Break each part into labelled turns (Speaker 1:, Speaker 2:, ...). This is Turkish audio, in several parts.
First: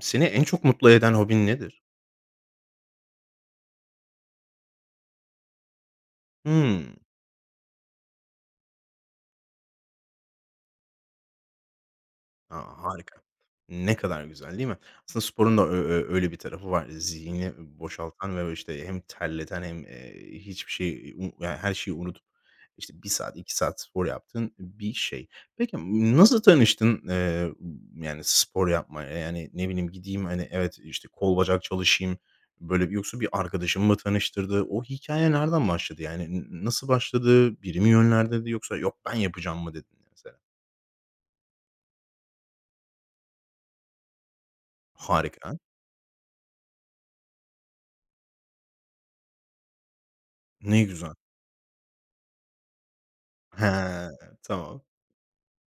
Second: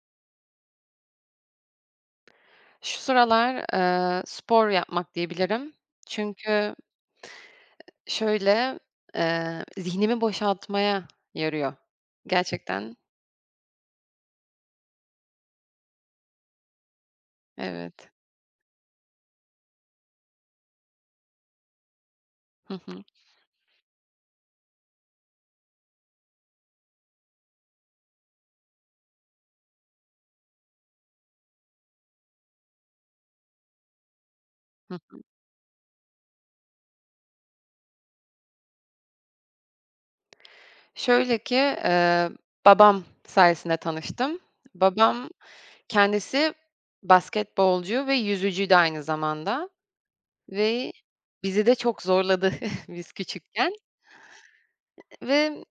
Speaker 1: Seni en çok mutlu eden hobin nedir?
Speaker 2: Şu sıralar, spor yapmak diyebilirim. Çünkü
Speaker 1: Hıı.
Speaker 2: şöyle, zihnimi boşaltmaya yarıyor.
Speaker 1: A,
Speaker 2: Gerçekten
Speaker 1: harika. Ne kadar güzel, değil mi? Aslında sporun da ö ö öyle bir tarafı var. Zihni
Speaker 2: evet.
Speaker 1: boşaltan ve, işte, hem terleten hem, hiçbir şey, yani, her şeyi unutup,
Speaker 2: Hı
Speaker 1: işte,
Speaker 2: hı.
Speaker 1: bir saat, 2 saat spor yaptığın bir şey. Peki, nasıl tanıştın, yani, spor yapmaya? Yani, ne bileyim, gideyim, hani, evet, işte, kol bacak çalışayım, böyle, bir yoksa bir arkadaşın mı tanıştırdı? O
Speaker 2: Hı.
Speaker 1: hikaye nereden başladı? Yani, nasıl başladı? Biri mi yönlendirdi yoksa "Yok, ben yapacağım." mı dedin mesela?
Speaker 2: Şöyle ki, babam sayesinde tanıştım. Babam
Speaker 1: Harika,
Speaker 2: kendisi basketbolcu ve yüzücüydü aynı zamanda
Speaker 1: ne
Speaker 2: ve
Speaker 1: güzel.
Speaker 2: bizi de çok zorladı biz küçükken.
Speaker 1: He, tamam.
Speaker 2: ve,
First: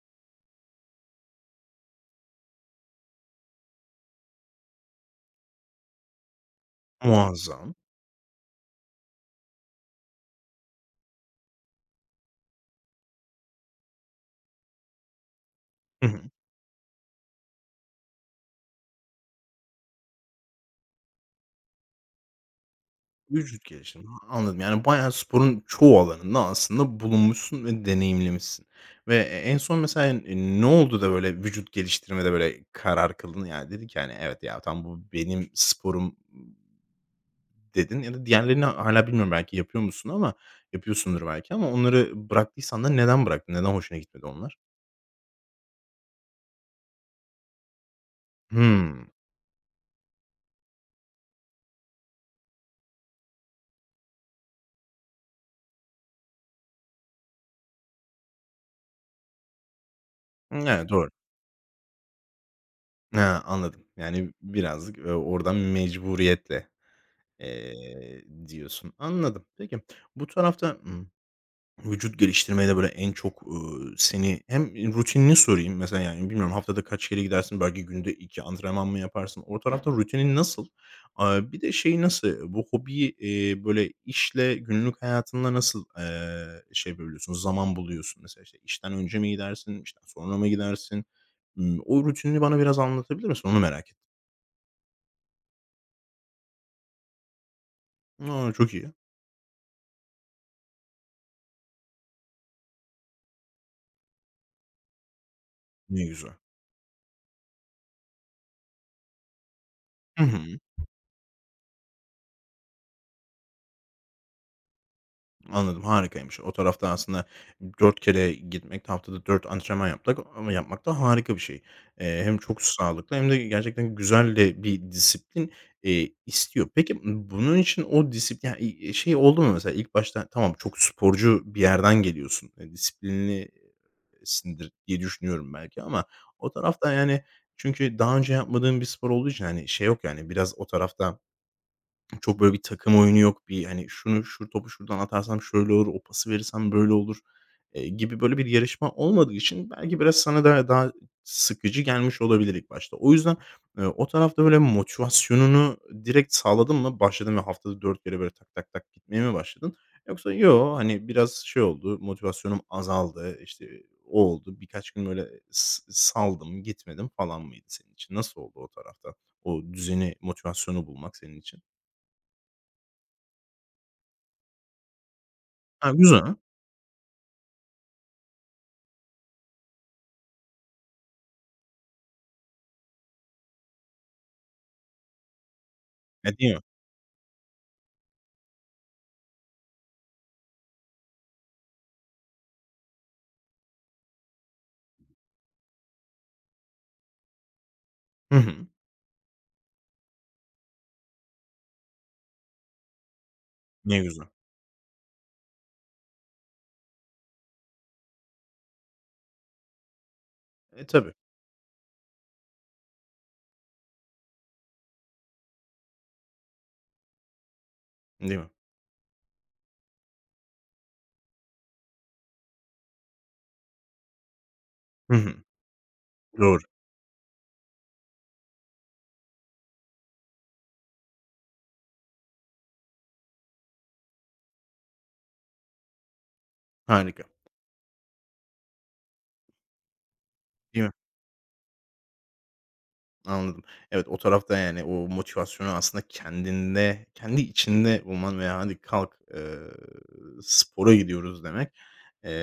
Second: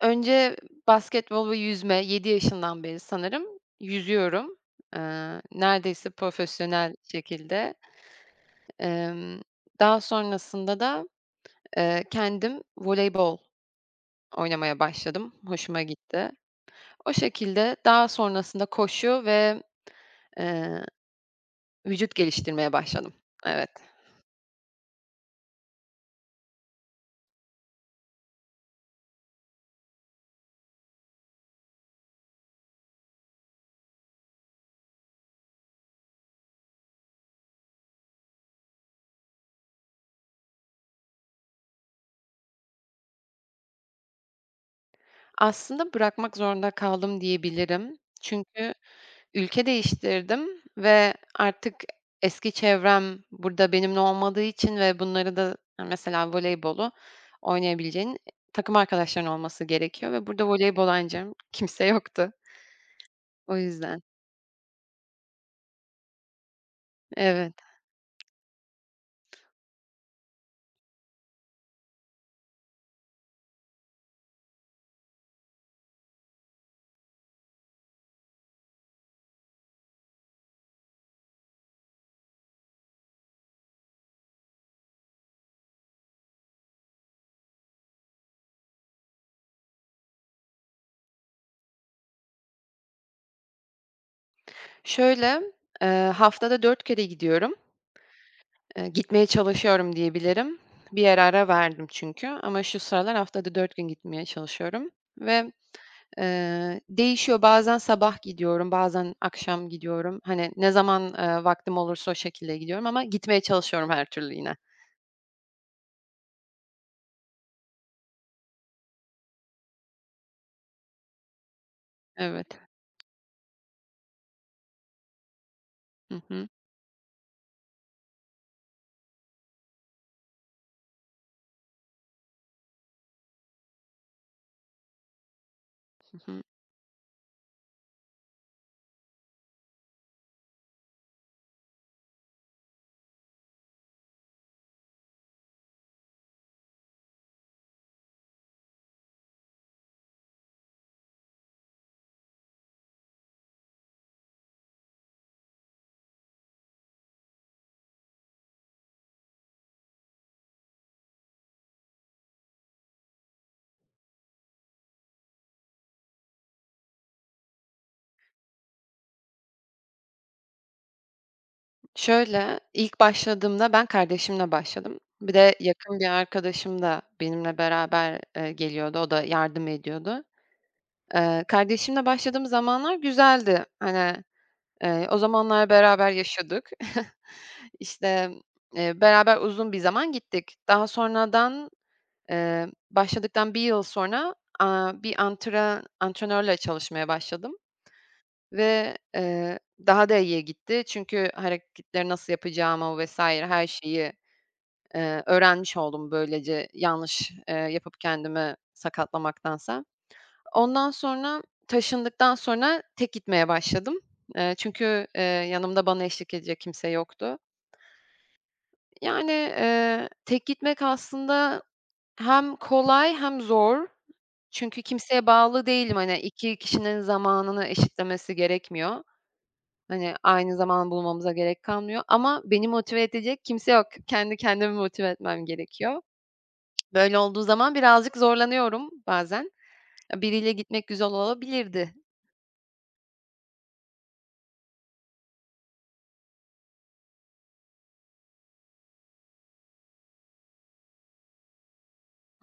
Speaker 2: Önce basketbol ve yüzme, 7 yaşından beri sanırım yüzüyorum. Neredeyse profesyonel
Speaker 1: Muazzam.
Speaker 2: şekilde. Emm, Daha sonrasında da, kendim voleybol oynamaya başladım. Hoşuma
Speaker 1: Hı hı.
Speaker 2: gitti. O şekilde daha sonrasında koşu ve, eee, vücut geliştirmeye başladım.
Speaker 1: Vücut
Speaker 2: Evet.
Speaker 1: geliştirme. Anladım. Yani bayağı sporun çoğu alanında aslında bulunmuşsun ve deneyimlemişsin ve en son mesela, ne oldu da böyle vücut geliştirmede böyle karar kıldın? Yani dedin ki, hani, "Evet ya, tam bu benim sporum." dedin ya da diğerlerini hala bilmiyorum belki yapıyor musun ama yapıyorsundur belki ama onları bıraktıysan da neden bıraktın? Neden hoşuna gitmedi onlar?
Speaker 2: Aslında bırakmak zorunda kaldım diyebilirim. Çünkü
Speaker 1: Hmm.
Speaker 2: ülke değiştirdim ve artık eski çevrem burada benimle olmadığı için ve bunları da hani, mesela voleybolu oynayabileceğin takım arkadaşların olması gerekiyor ve burada
Speaker 1: Evet,
Speaker 2: voleybol
Speaker 1: doğru.
Speaker 2: oynayacağım kimse yoktu.
Speaker 1: He,
Speaker 2: O
Speaker 1: anladım.
Speaker 2: yüzden.
Speaker 1: Yani birazcık, oradan mecburiyetle.
Speaker 2: Evet.
Speaker 1: Diyorsun. Anladım. Peki, bu tarafta, vücut geliştirmede böyle en çok, seni hem rutinini sorayım mesela, yani, bilmiyorum haftada kaç kere gidersin? Belki günde 2 antrenman mı yaparsın? O tarafta rutinin nasıl? Aaa, bir de şey nasıl, bu hobiyi, böyle işle, günlük hayatında nasıl, şey yapabiliyorsun, zaman buluyorsun? Mesela, işte, işten önce mi gidersin, işten sonra mı gidersin? O rutinini bana biraz anlatabilir misin? Onu merak ettim.
Speaker 2: Şöyle, eee, haftada 4 kere gidiyorum.
Speaker 1: A, çok iyi.
Speaker 2: Gitmeye çalışıyorum diyebilirim. Bir ara ara verdim çünkü, ama şu sıralar haftada 4 gün gitmeye çalışıyorum ve
Speaker 1: Ne güzel.
Speaker 2: Değişiyor. Bazen sabah gidiyorum, bazen akşam gidiyorum. Hani, ne zaman, vaktim olursa o şekilde gidiyorum, ama gitmeye çalışıyorum her türlü yine.
Speaker 1: Anladım, harikaymış. O tarafta aslında 4 kere gitmek de haftada 4 antrenman yapmak ama yapmak da harika bir şey. Hem
Speaker 2: Evet.
Speaker 1: çok sağlıklı hem de gerçekten güzel de bir disiplin,
Speaker 2: Hı hı.
Speaker 1: istiyor. Peki, bunun için o disiplin ya, şey oldu mu mesela ilk başta tamam çok sporcu bir yerden geliyorsun, disiplinlisindir diye düşünüyorum belki ama
Speaker 2: Hı hı.
Speaker 1: o tarafta yani çünkü daha önce yapmadığın bir spor olduğu için, hani, şey yok yani biraz o tarafta çok böyle bir takım oyunu yok. Bir, hani, şunu, şu topu şuradan atarsam şöyle olur, o pası verirsem böyle olur, gibi böyle bir yarışma olmadığı için belki biraz sana da daha sıkıcı gelmiş olabilir ilk başta. O yüzden, o tarafta böyle motivasyonunu direkt sağladın mı? Başladın ve haftada 4 kere böyle tak tak tak gitmeye mi başladın? Yoksa yo, hani, biraz şey oldu, motivasyonum azaldı, işte, o oldu, birkaç gün böyle saldım, gitmedim falan mıydı senin için? Nasıl oldu o tarafta? O düzeni, motivasyonu bulmak senin için?
Speaker 2: Şöyle, ilk başladığımda ben kardeşimle başladım. Bir de
Speaker 1: Ha,
Speaker 2: yakın bir
Speaker 1: güzel.
Speaker 2: arkadaşım da benimle beraber, geliyordu. O da yardım ediyordu. Kardeşimle başladığım zamanlar güzeldi. Hani, o zamanlar beraber
Speaker 1: E, değil mi?
Speaker 2: yaşadık. İşte, beraber uzun bir zaman gittik. Daha sonradan başladıktan bir yıl sonra, bir antrenörle çalışmaya başladım
Speaker 1: Hı hı.
Speaker 2: ve, daha da iyiye gitti. Çünkü hareketleri nasıl yapacağımı vs. her
Speaker 1: Ne
Speaker 2: şeyi,
Speaker 1: güzel.
Speaker 2: öğrenmiş oldum, böylece yanlış, yapıp kendimi sakatlamaktansa.
Speaker 1: E,
Speaker 2: Ondan
Speaker 1: tabii,
Speaker 2: sonra taşındıktan sonra tek gitmeye başladım. Çünkü, yanımda bana eşlik edecek kimse yoktu.
Speaker 1: değil mi?
Speaker 2: Yani, tek gitmek aslında hem kolay hem zor. Çünkü
Speaker 1: Hı
Speaker 2: kimseye
Speaker 1: hı.
Speaker 2: bağlı değilim. Hani, iki
Speaker 1: Doğru.
Speaker 2: kişinin zamanını eşitlemesi gerekmiyor. Hani, aynı zaman bulmamıza gerek kalmıyor, ama beni motive edecek kimse yok. Kendi kendimi motive etmem gerekiyor. Böyle
Speaker 1: Harika,
Speaker 2: olduğu zaman birazcık zorlanıyorum bazen. Biriyle
Speaker 1: değil
Speaker 2: gitmek
Speaker 1: mi?
Speaker 2: güzel olabilirdi.
Speaker 1: Anladım. Evet, o tarafta, yani, o motivasyonu aslında kendinde, kendi içinde bulman veya "Hadi kalk, spora gidiyoruz." demek,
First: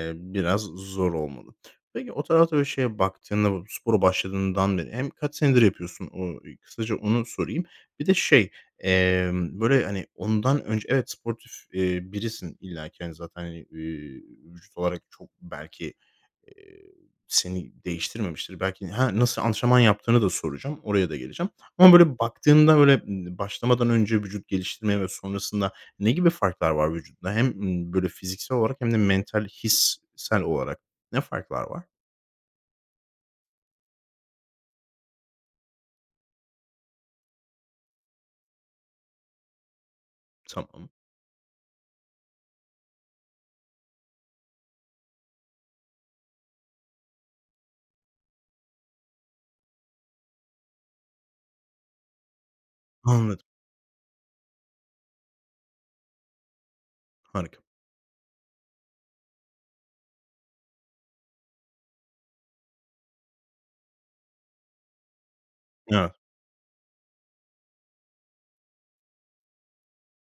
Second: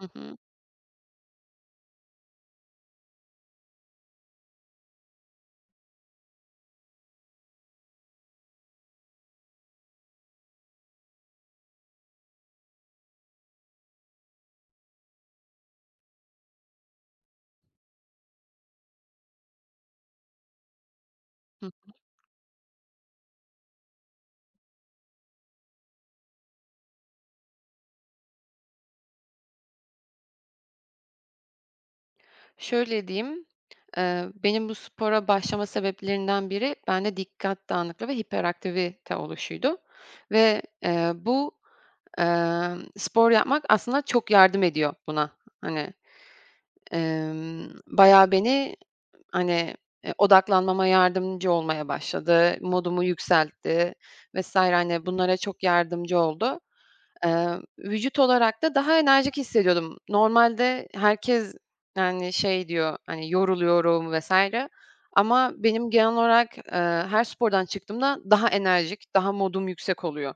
Speaker 2: Hı hı.
Speaker 1: biraz zor olmalı. Peki, o tarafta böyle şeye baktığında, bu spora başladığından beri hem kaç senedir yapıyorsun? O kısaca onu sorayım. Bir de şey, böyle, hani, ondan önce evet, sportif, birisin illaki, hani, zaten, hani, vücut olarak çok belki, seni değiştirmemiştir. Belki ha, nasıl antrenman yaptığını da soracağım. Oraya da geleceğim.
Speaker 2: Hı.
Speaker 1: Ama böyle baktığında böyle, başlamadan önce vücut geliştirmeye ve sonrasında ne gibi farklar var vücudunda? Hem, böyle fiziksel olarak hem de mental, hissel olarak ne farklar var?
Speaker 2: Şöyle diyeyim, benim bu spora başlama sebeplerinden biri bende dikkat dağınıklığı ve hiperaktivite oluşuydu ve,
Speaker 1: Tamam.
Speaker 2: bu spor yapmak aslında çok yardım ediyor buna. Hani, bayağı beni, hani, odaklanmama yardımcı olmaya başladı, modumu
Speaker 1: Anladım.
Speaker 2: yükseltti vs. Hani, bunlara çok yardımcı oldu. Eee,
Speaker 1: Harika.
Speaker 2: Vücut olarak da daha enerjik hissediyordum. Normalde herkes, yani, şey diyor, hani, yoruluyorum vs. ama benim genel
Speaker 1: Evet.
Speaker 2: olarak, her spordan çıktığımda daha enerjik, daha modum yüksek oluyor.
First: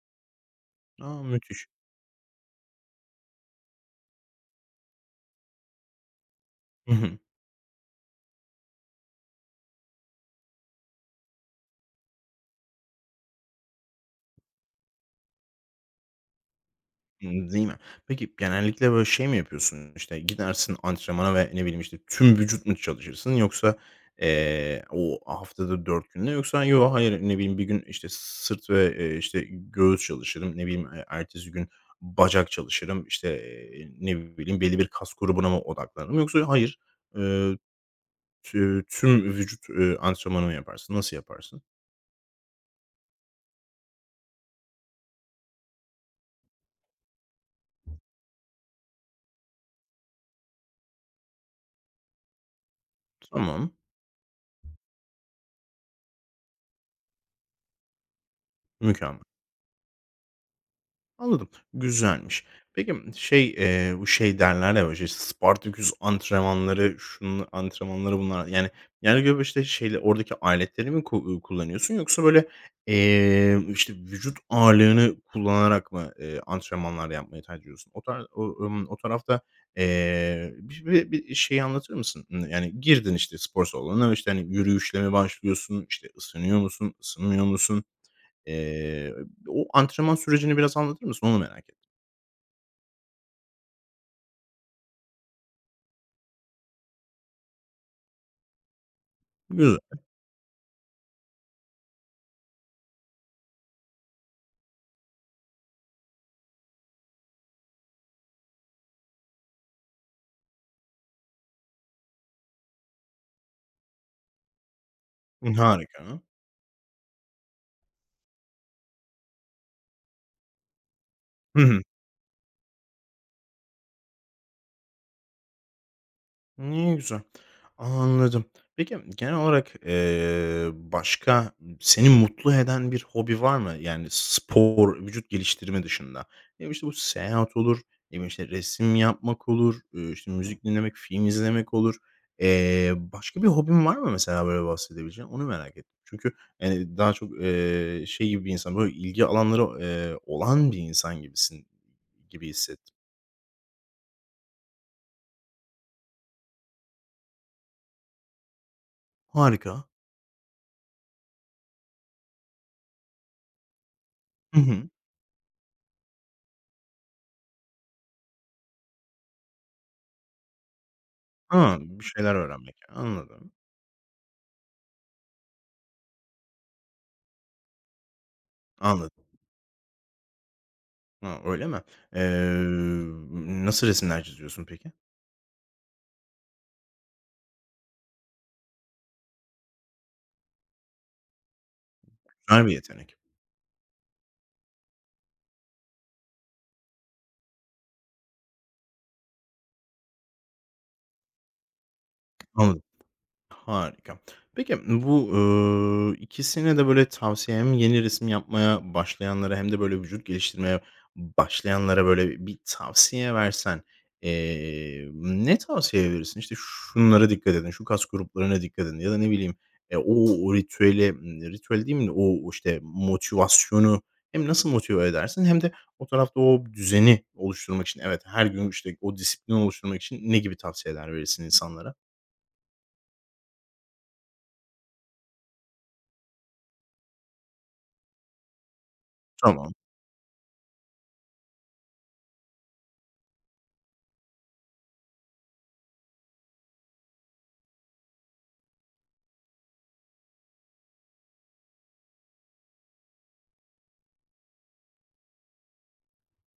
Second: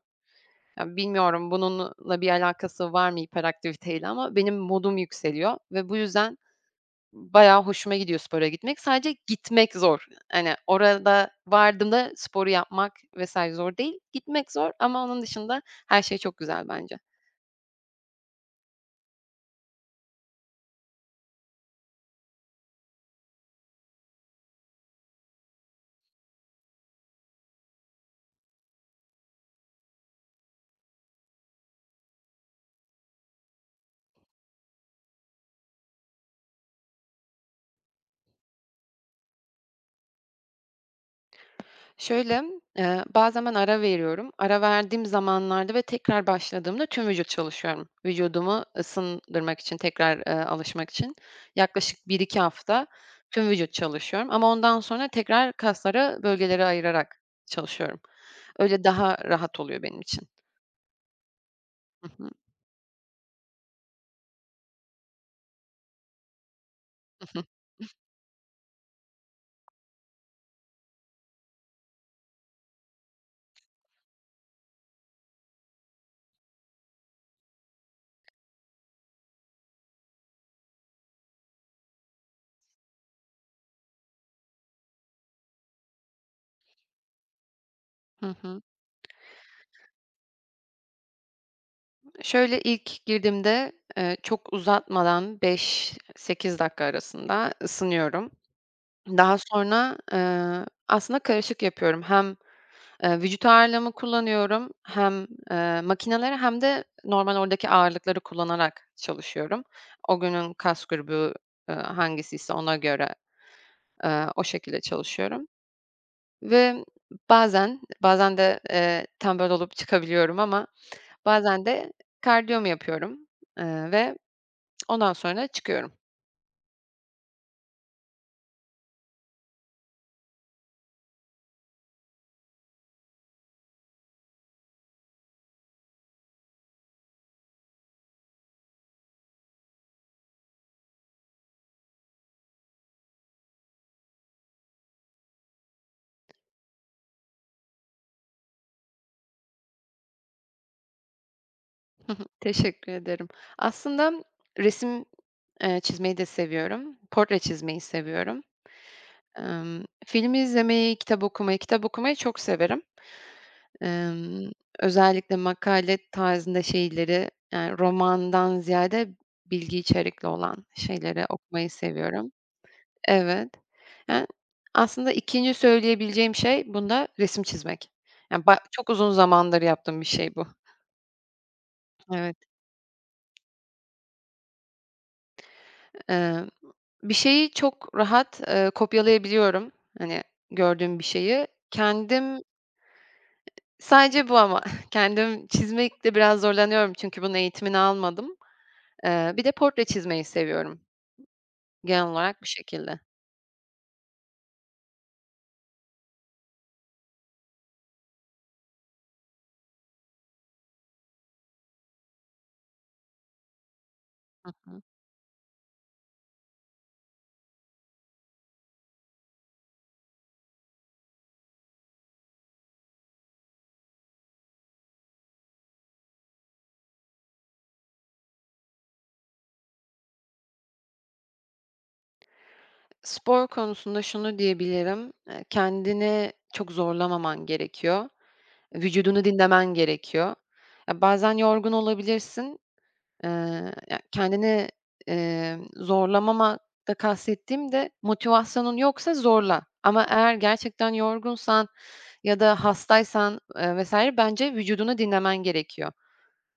Speaker 2: Ya,
Speaker 1: A,
Speaker 2: bilmiyorum
Speaker 1: müthiş.
Speaker 2: bununla bir alakası var mı hiperaktiviteyle, ama benim modum yükseliyor ve bu yüzden bayağı hoşuma gidiyor spora gitmek. Sadece gitmek zor. Hani, orada vardığımda sporu yapmak vesaire zor değil, gitmek zor, ama onun dışında her şey çok güzel bence.
Speaker 1: Hımm, değil mi? Peki, genellikle böyle şey mi yapıyorsun? İşte, gidersin antrenmana ve ne bileyim, işte, tüm vücut mu çalışırsın yoksa, o haftada 4 günde yoksa yo, hayır, ne bileyim, bir gün, işte, sırt ve, işte, göğüs çalışırım, ne bileyim, ertesi gün bacak çalışırım, işte, ne bileyim, belli bir kas grubuna mı odaklanırım yoksa hayır, eee, tüm vücut, antrenmanı mı yaparsın? Nasıl yaparsın?
Speaker 2: Şöyle, bazen ben ara veriyorum. Ara verdiğim zamanlarda ve tekrar başladığımda tüm vücut çalışıyorum. Vücudumu ısındırmak için, tekrar, alışmak için yaklaşık bir iki hafta tüm
Speaker 1: Tamam,
Speaker 2: vücut çalışıyorum, ama ondan sonra tekrar kaslara, bölgelere ayırarak çalışıyorum. Öyle daha
Speaker 1: mükemmel.
Speaker 2: rahat oluyor benim için.
Speaker 1: Anladım,
Speaker 2: Hı hı.
Speaker 1: güzelmiş. Peki, şey, bu şey derler ya, böyle, işte, Spartaküs antrenmanları,
Speaker 2: Hı hı.
Speaker 1: şunun antrenmanları bunlar. Yani, yani göğe, işte, şeyle oradaki aletleri mi kullanıyorsun yoksa, böyle, işte, vücut ağırlığını kullanarak mı, antrenmanlar yapmayı tercih ediyorsun? O tarz o, o tarafta, bi bi bir şeyi anlatır mısın? Yani, girdin, işte, spor salonuna, işte, hani, yürüyüşle mi başlıyorsun? İşte ısınıyor musun, ısınmıyor musun?
Speaker 2: Hı hı.
Speaker 1: Eee, o antrenman sürecini biraz anlatır mısın? Onu merak ettim.
Speaker 2: Şöyle, ilk girdiğimde, çok uzatmadan 5-8 dakika arasında ısınıyorum. Daha
Speaker 1: Güzel.
Speaker 2: sonra, aslında karışık yapıyorum. Hem vücut ağırlığımı kullanıyorum. Hem, makineleri hem de normal oradaki ağırlıkları kullanarak çalışıyorum. O günün kas grubu, hangisiyse ona göre, o şekilde çalışıyorum
Speaker 1: Harika.
Speaker 2: ve bazen de, tembel olup çıkabiliyorum, ama
Speaker 1: Hı
Speaker 2: bazen
Speaker 1: hı.
Speaker 2: de kardiyomu yapıyorum, ve ondan sonra çıkıyorum.
Speaker 1: Ne güzel. Anladım. Peki, genel olarak, başka seni mutlu eden bir hobi var mı? Yani spor, vücut geliştirme dışında. Ne bileyim, işte, bu seyahat olur, ne bileyim, işte, resim yapmak olur, işte, müzik dinlemek, film izlemek olur. Başka bir hobin var mı mesela böyle bahsedebileceğin? Onu merak ettim. Çünkü, daha çok, şey gibi bir insan, böyle ilgi alanları, olan bir insan gibisin gibi
Speaker 2: Teşekkür
Speaker 1: hissettim.
Speaker 2: ederim. Aslında resim, çizmeyi de seviyorum. Portre çizmeyi seviyorum.
Speaker 1: Harika.
Speaker 2: Film izlemeyi, kitap okumayı çok severim. Emm, Özellikle makale tarzında şeyleri, yani, romandan ziyade bilgi içerikli olan şeyleri okumayı
Speaker 1: Ha, bir
Speaker 2: seviyorum.
Speaker 1: şeyler öğrenmek.
Speaker 2: Evet.
Speaker 1: Anladım,
Speaker 2: Yani, aslında ikinci söyleyebileceğim şey bunda resim çizmek. Yani, çok uzun
Speaker 1: anladım.
Speaker 2: zamandır yaptığım bir şey bu.
Speaker 1: Ha, öyle mi? Eee,
Speaker 2: Evet.
Speaker 1: nasıl resimler çiziyorsun peki?
Speaker 2: Eee, Bir şeyi çok rahat, kopyalayabiliyorum. Hani, gördüğüm bir şeyi.
Speaker 1: Güzel bir yetenek.
Speaker 2: Sadece bu, ama kendim çizmekte biraz zorlanıyorum çünkü bunun eğitimini almadım. Bir de portre çizmeyi seviyorum, genel olarak bu
Speaker 1: Anladım.
Speaker 2: şekilde.
Speaker 1: Harika. Peki, bu, ikisine de böyle tavsiyen hem yeni resim yapmaya başlayanlara hem de böyle vücut geliştirmeye başlayanlara böyle bir tavsiye versen,
Speaker 2: Hı hı.
Speaker 1: ne tavsiye verirsin? İşte, şunlara dikkat edin, şu kas gruplarına dikkat edin ya da ne bileyim, o ritüeli, ritüel değil mi? O, o işte, motivasyonu hem nasıl motive edersin hem de o tarafta o düzeni oluşturmak için, evet, her gün, işte, o disiplini oluşturmak için ne gibi tavsiyeler verirsin insanlara?
Speaker 2: Spor konusunda şunu diyebilirim, kendini çok zorlamaman gerekiyor. Vücudunu
Speaker 1: Tamam,
Speaker 2: dinlemen gerekiyor. Ya, bazen yorgun olabilirsin. Ya, kendini, zorlamama da kastettiğim de motivasyonun yoksa zorla, ama eğer gerçekten yorgunsan ya da hastaysan, vs. bence vücudunu dinlemen gerekiyor.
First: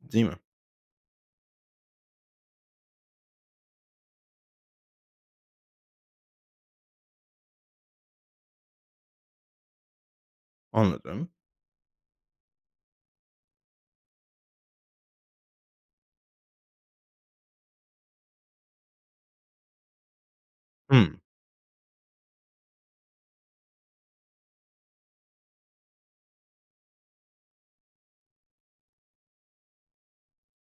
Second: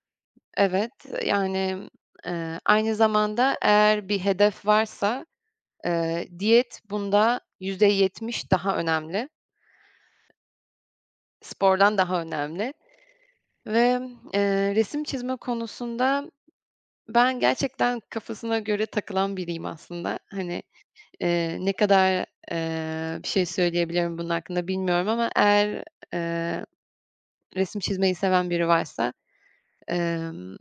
Speaker 1: değil mi?
Speaker 2: Evet, yani, aynı zamanda eğer bir hedef varsa, diyet bunda %70 daha önemli,
Speaker 1: Anladım.
Speaker 2: spordan daha önemli ve, resim çizme konusunda ben gerçekten kafasına göre takılan biriyim aslında. Hani,
Speaker 1: Hımm.
Speaker 2: Ne kadar, bir şey söyleyebilirim bunun hakkında bilmiyorum, ama eğer, eee, resim çizmeyi seven biri varsa, emm,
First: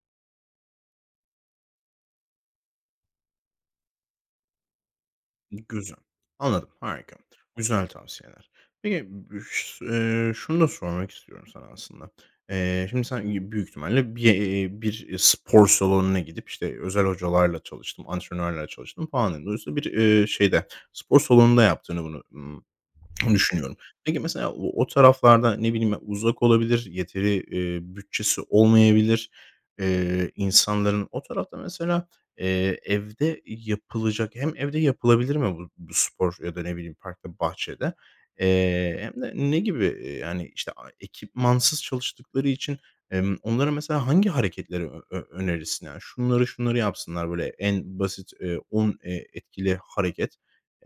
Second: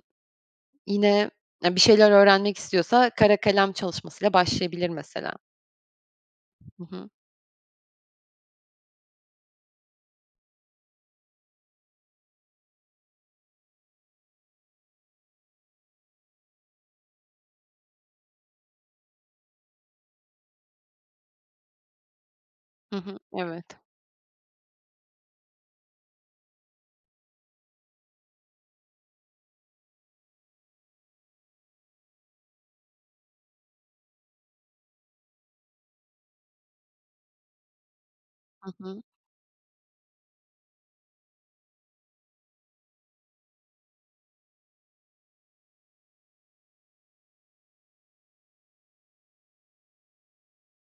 Speaker 2: yine, ya, bir şeyler öğrenmek istiyorsa kara kalem çalışmasıyla başlayabilir mesela.
Speaker 1: Güzel. Anladım,
Speaker 2: Hı hı.
Speaker 1: harika. Güzel tavsiyeler. Peki, büş şunu da sormak istiyorum sana aslında. Şimdi sen büyük ihtimalle bir, bir spor salonuna gidip, işte, özel hocalarla çalıştım, antrenörlerle çalıştım falan dedin. Dolayısıyla bir, şeyde, spor salonunda yaptığını bunu,
Speaker 2: Hı hı.
Speaker 1: onu
Speaker 2: Evet.
Speaker 1: düşünüyorum. Peki mesela o taraflarda, ne bileyim, ben, uzak olabilir, yeteri, bütçesi olmayabilir, insanların. O tarafta mesela, evde yapılacak hem evde yapılabilir mi bu spor ya da, ne bileyim, parkta, bahçede?
Speaker 2: Hı hı.
Speaker 1: Hem de ne gibi, yani, işte, ekipmansız çalıştıkları için, onlara mesela hangi hareketleri ö ö önerirsin? Yani, şunları şunları yapsınlar, böyle en basit, 10, etkili hareket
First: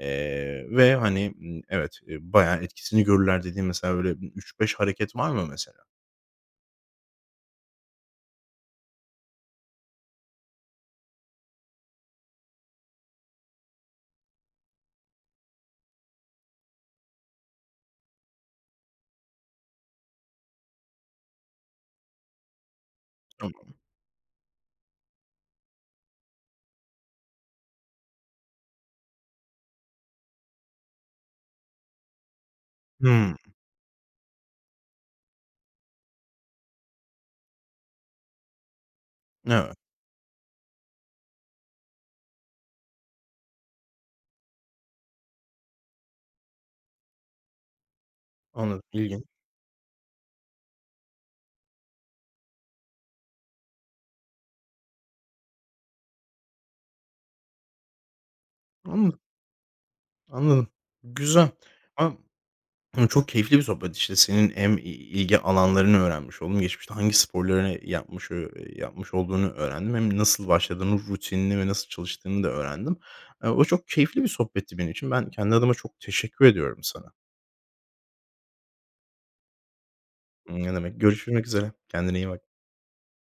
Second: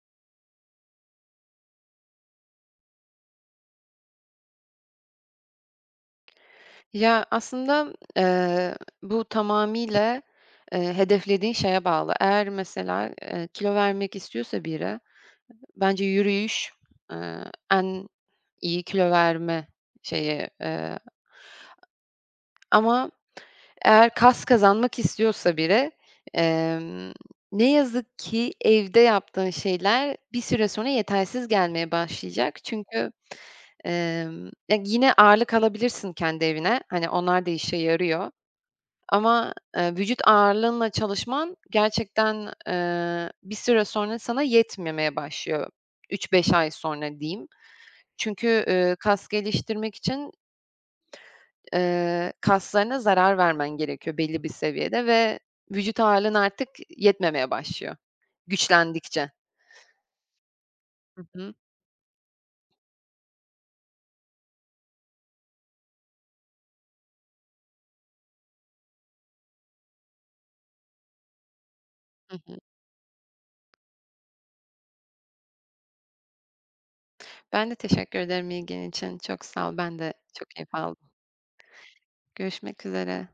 Speaker 1: Ve, hani, evet, bayağı etkisini görürler dediğin mesela böyle üç beş hareket var mı mesela?
Speaker 2: Ya, aslında, bu tamamıyla, hedeflediğin şeye bağlı. Eğer mesela, kilo vermek istiyorsa biri, bence yürüyüş, eee, en iyi kilo verme şeyi, ama
Speaker 1: Tamam.
Speaker 2: eğer kas kazanmak istiyorsa biri, emm, ne yazık ki evde yaptığın şeyler bir süre sonra yetersiz gelmeye başlayacak. Çünkü,
Speaker 1: Hımm.
Speaker 2: ya, yine ağırlık alabilirsin kendi evine. Hani, onlar da işe yarıyor, ama,
Speaker 1: Evet,
Speaker 2: vücut ağırlığınla çalışman gerçekten, bir süre sonra sana yetmemeye başlıyor. Üç beş ay sonra diyeyim. Çünkü,
Speaker 1: anladım. İlginç.
Speaker 2: kas geliştirmek için kaslarına zarar vermen gerekiyor belli bir seviyede ve vücut ağırlığın artık yetmemeye başlıyor
Speaker 1: Anladım,
Speaker 2: güçlendikçe.
Speaker 1: anladım.
Speaker 2: Hı
Speaker 1: Güzel.
Speaker 2: hı.
Speaker 1: A çok keyifli bir sohbet. İşte, senin hem ilgi alanlarını öğrenmiş oldum. Geçmişte hangi sporlarını yapmış, yapmış olduğunu öğrendim. Hem nasıl başladığını, rutinini ve nasıl
Speaker 2: Hı
Speaker 1: çalıştığını da
Speaker 2: hı.
Speaker 1: öğrendim. O çok keyifli bir sohbetti benim için. Ben kendi adıma çok teşekkür ediyorum sana.
Speaker 2: Ben de teşekkür ederim ilgin için. Çok sağ ol. Ben de çok
Speaker 1: Ne
Speaker 2: keyif
Speaker 1: demek.
Speaker 2: aldım.
Speaker 1: Görüşmek üzere. Kendine iyi bak.
Speaker 2: Görüşmek üzere.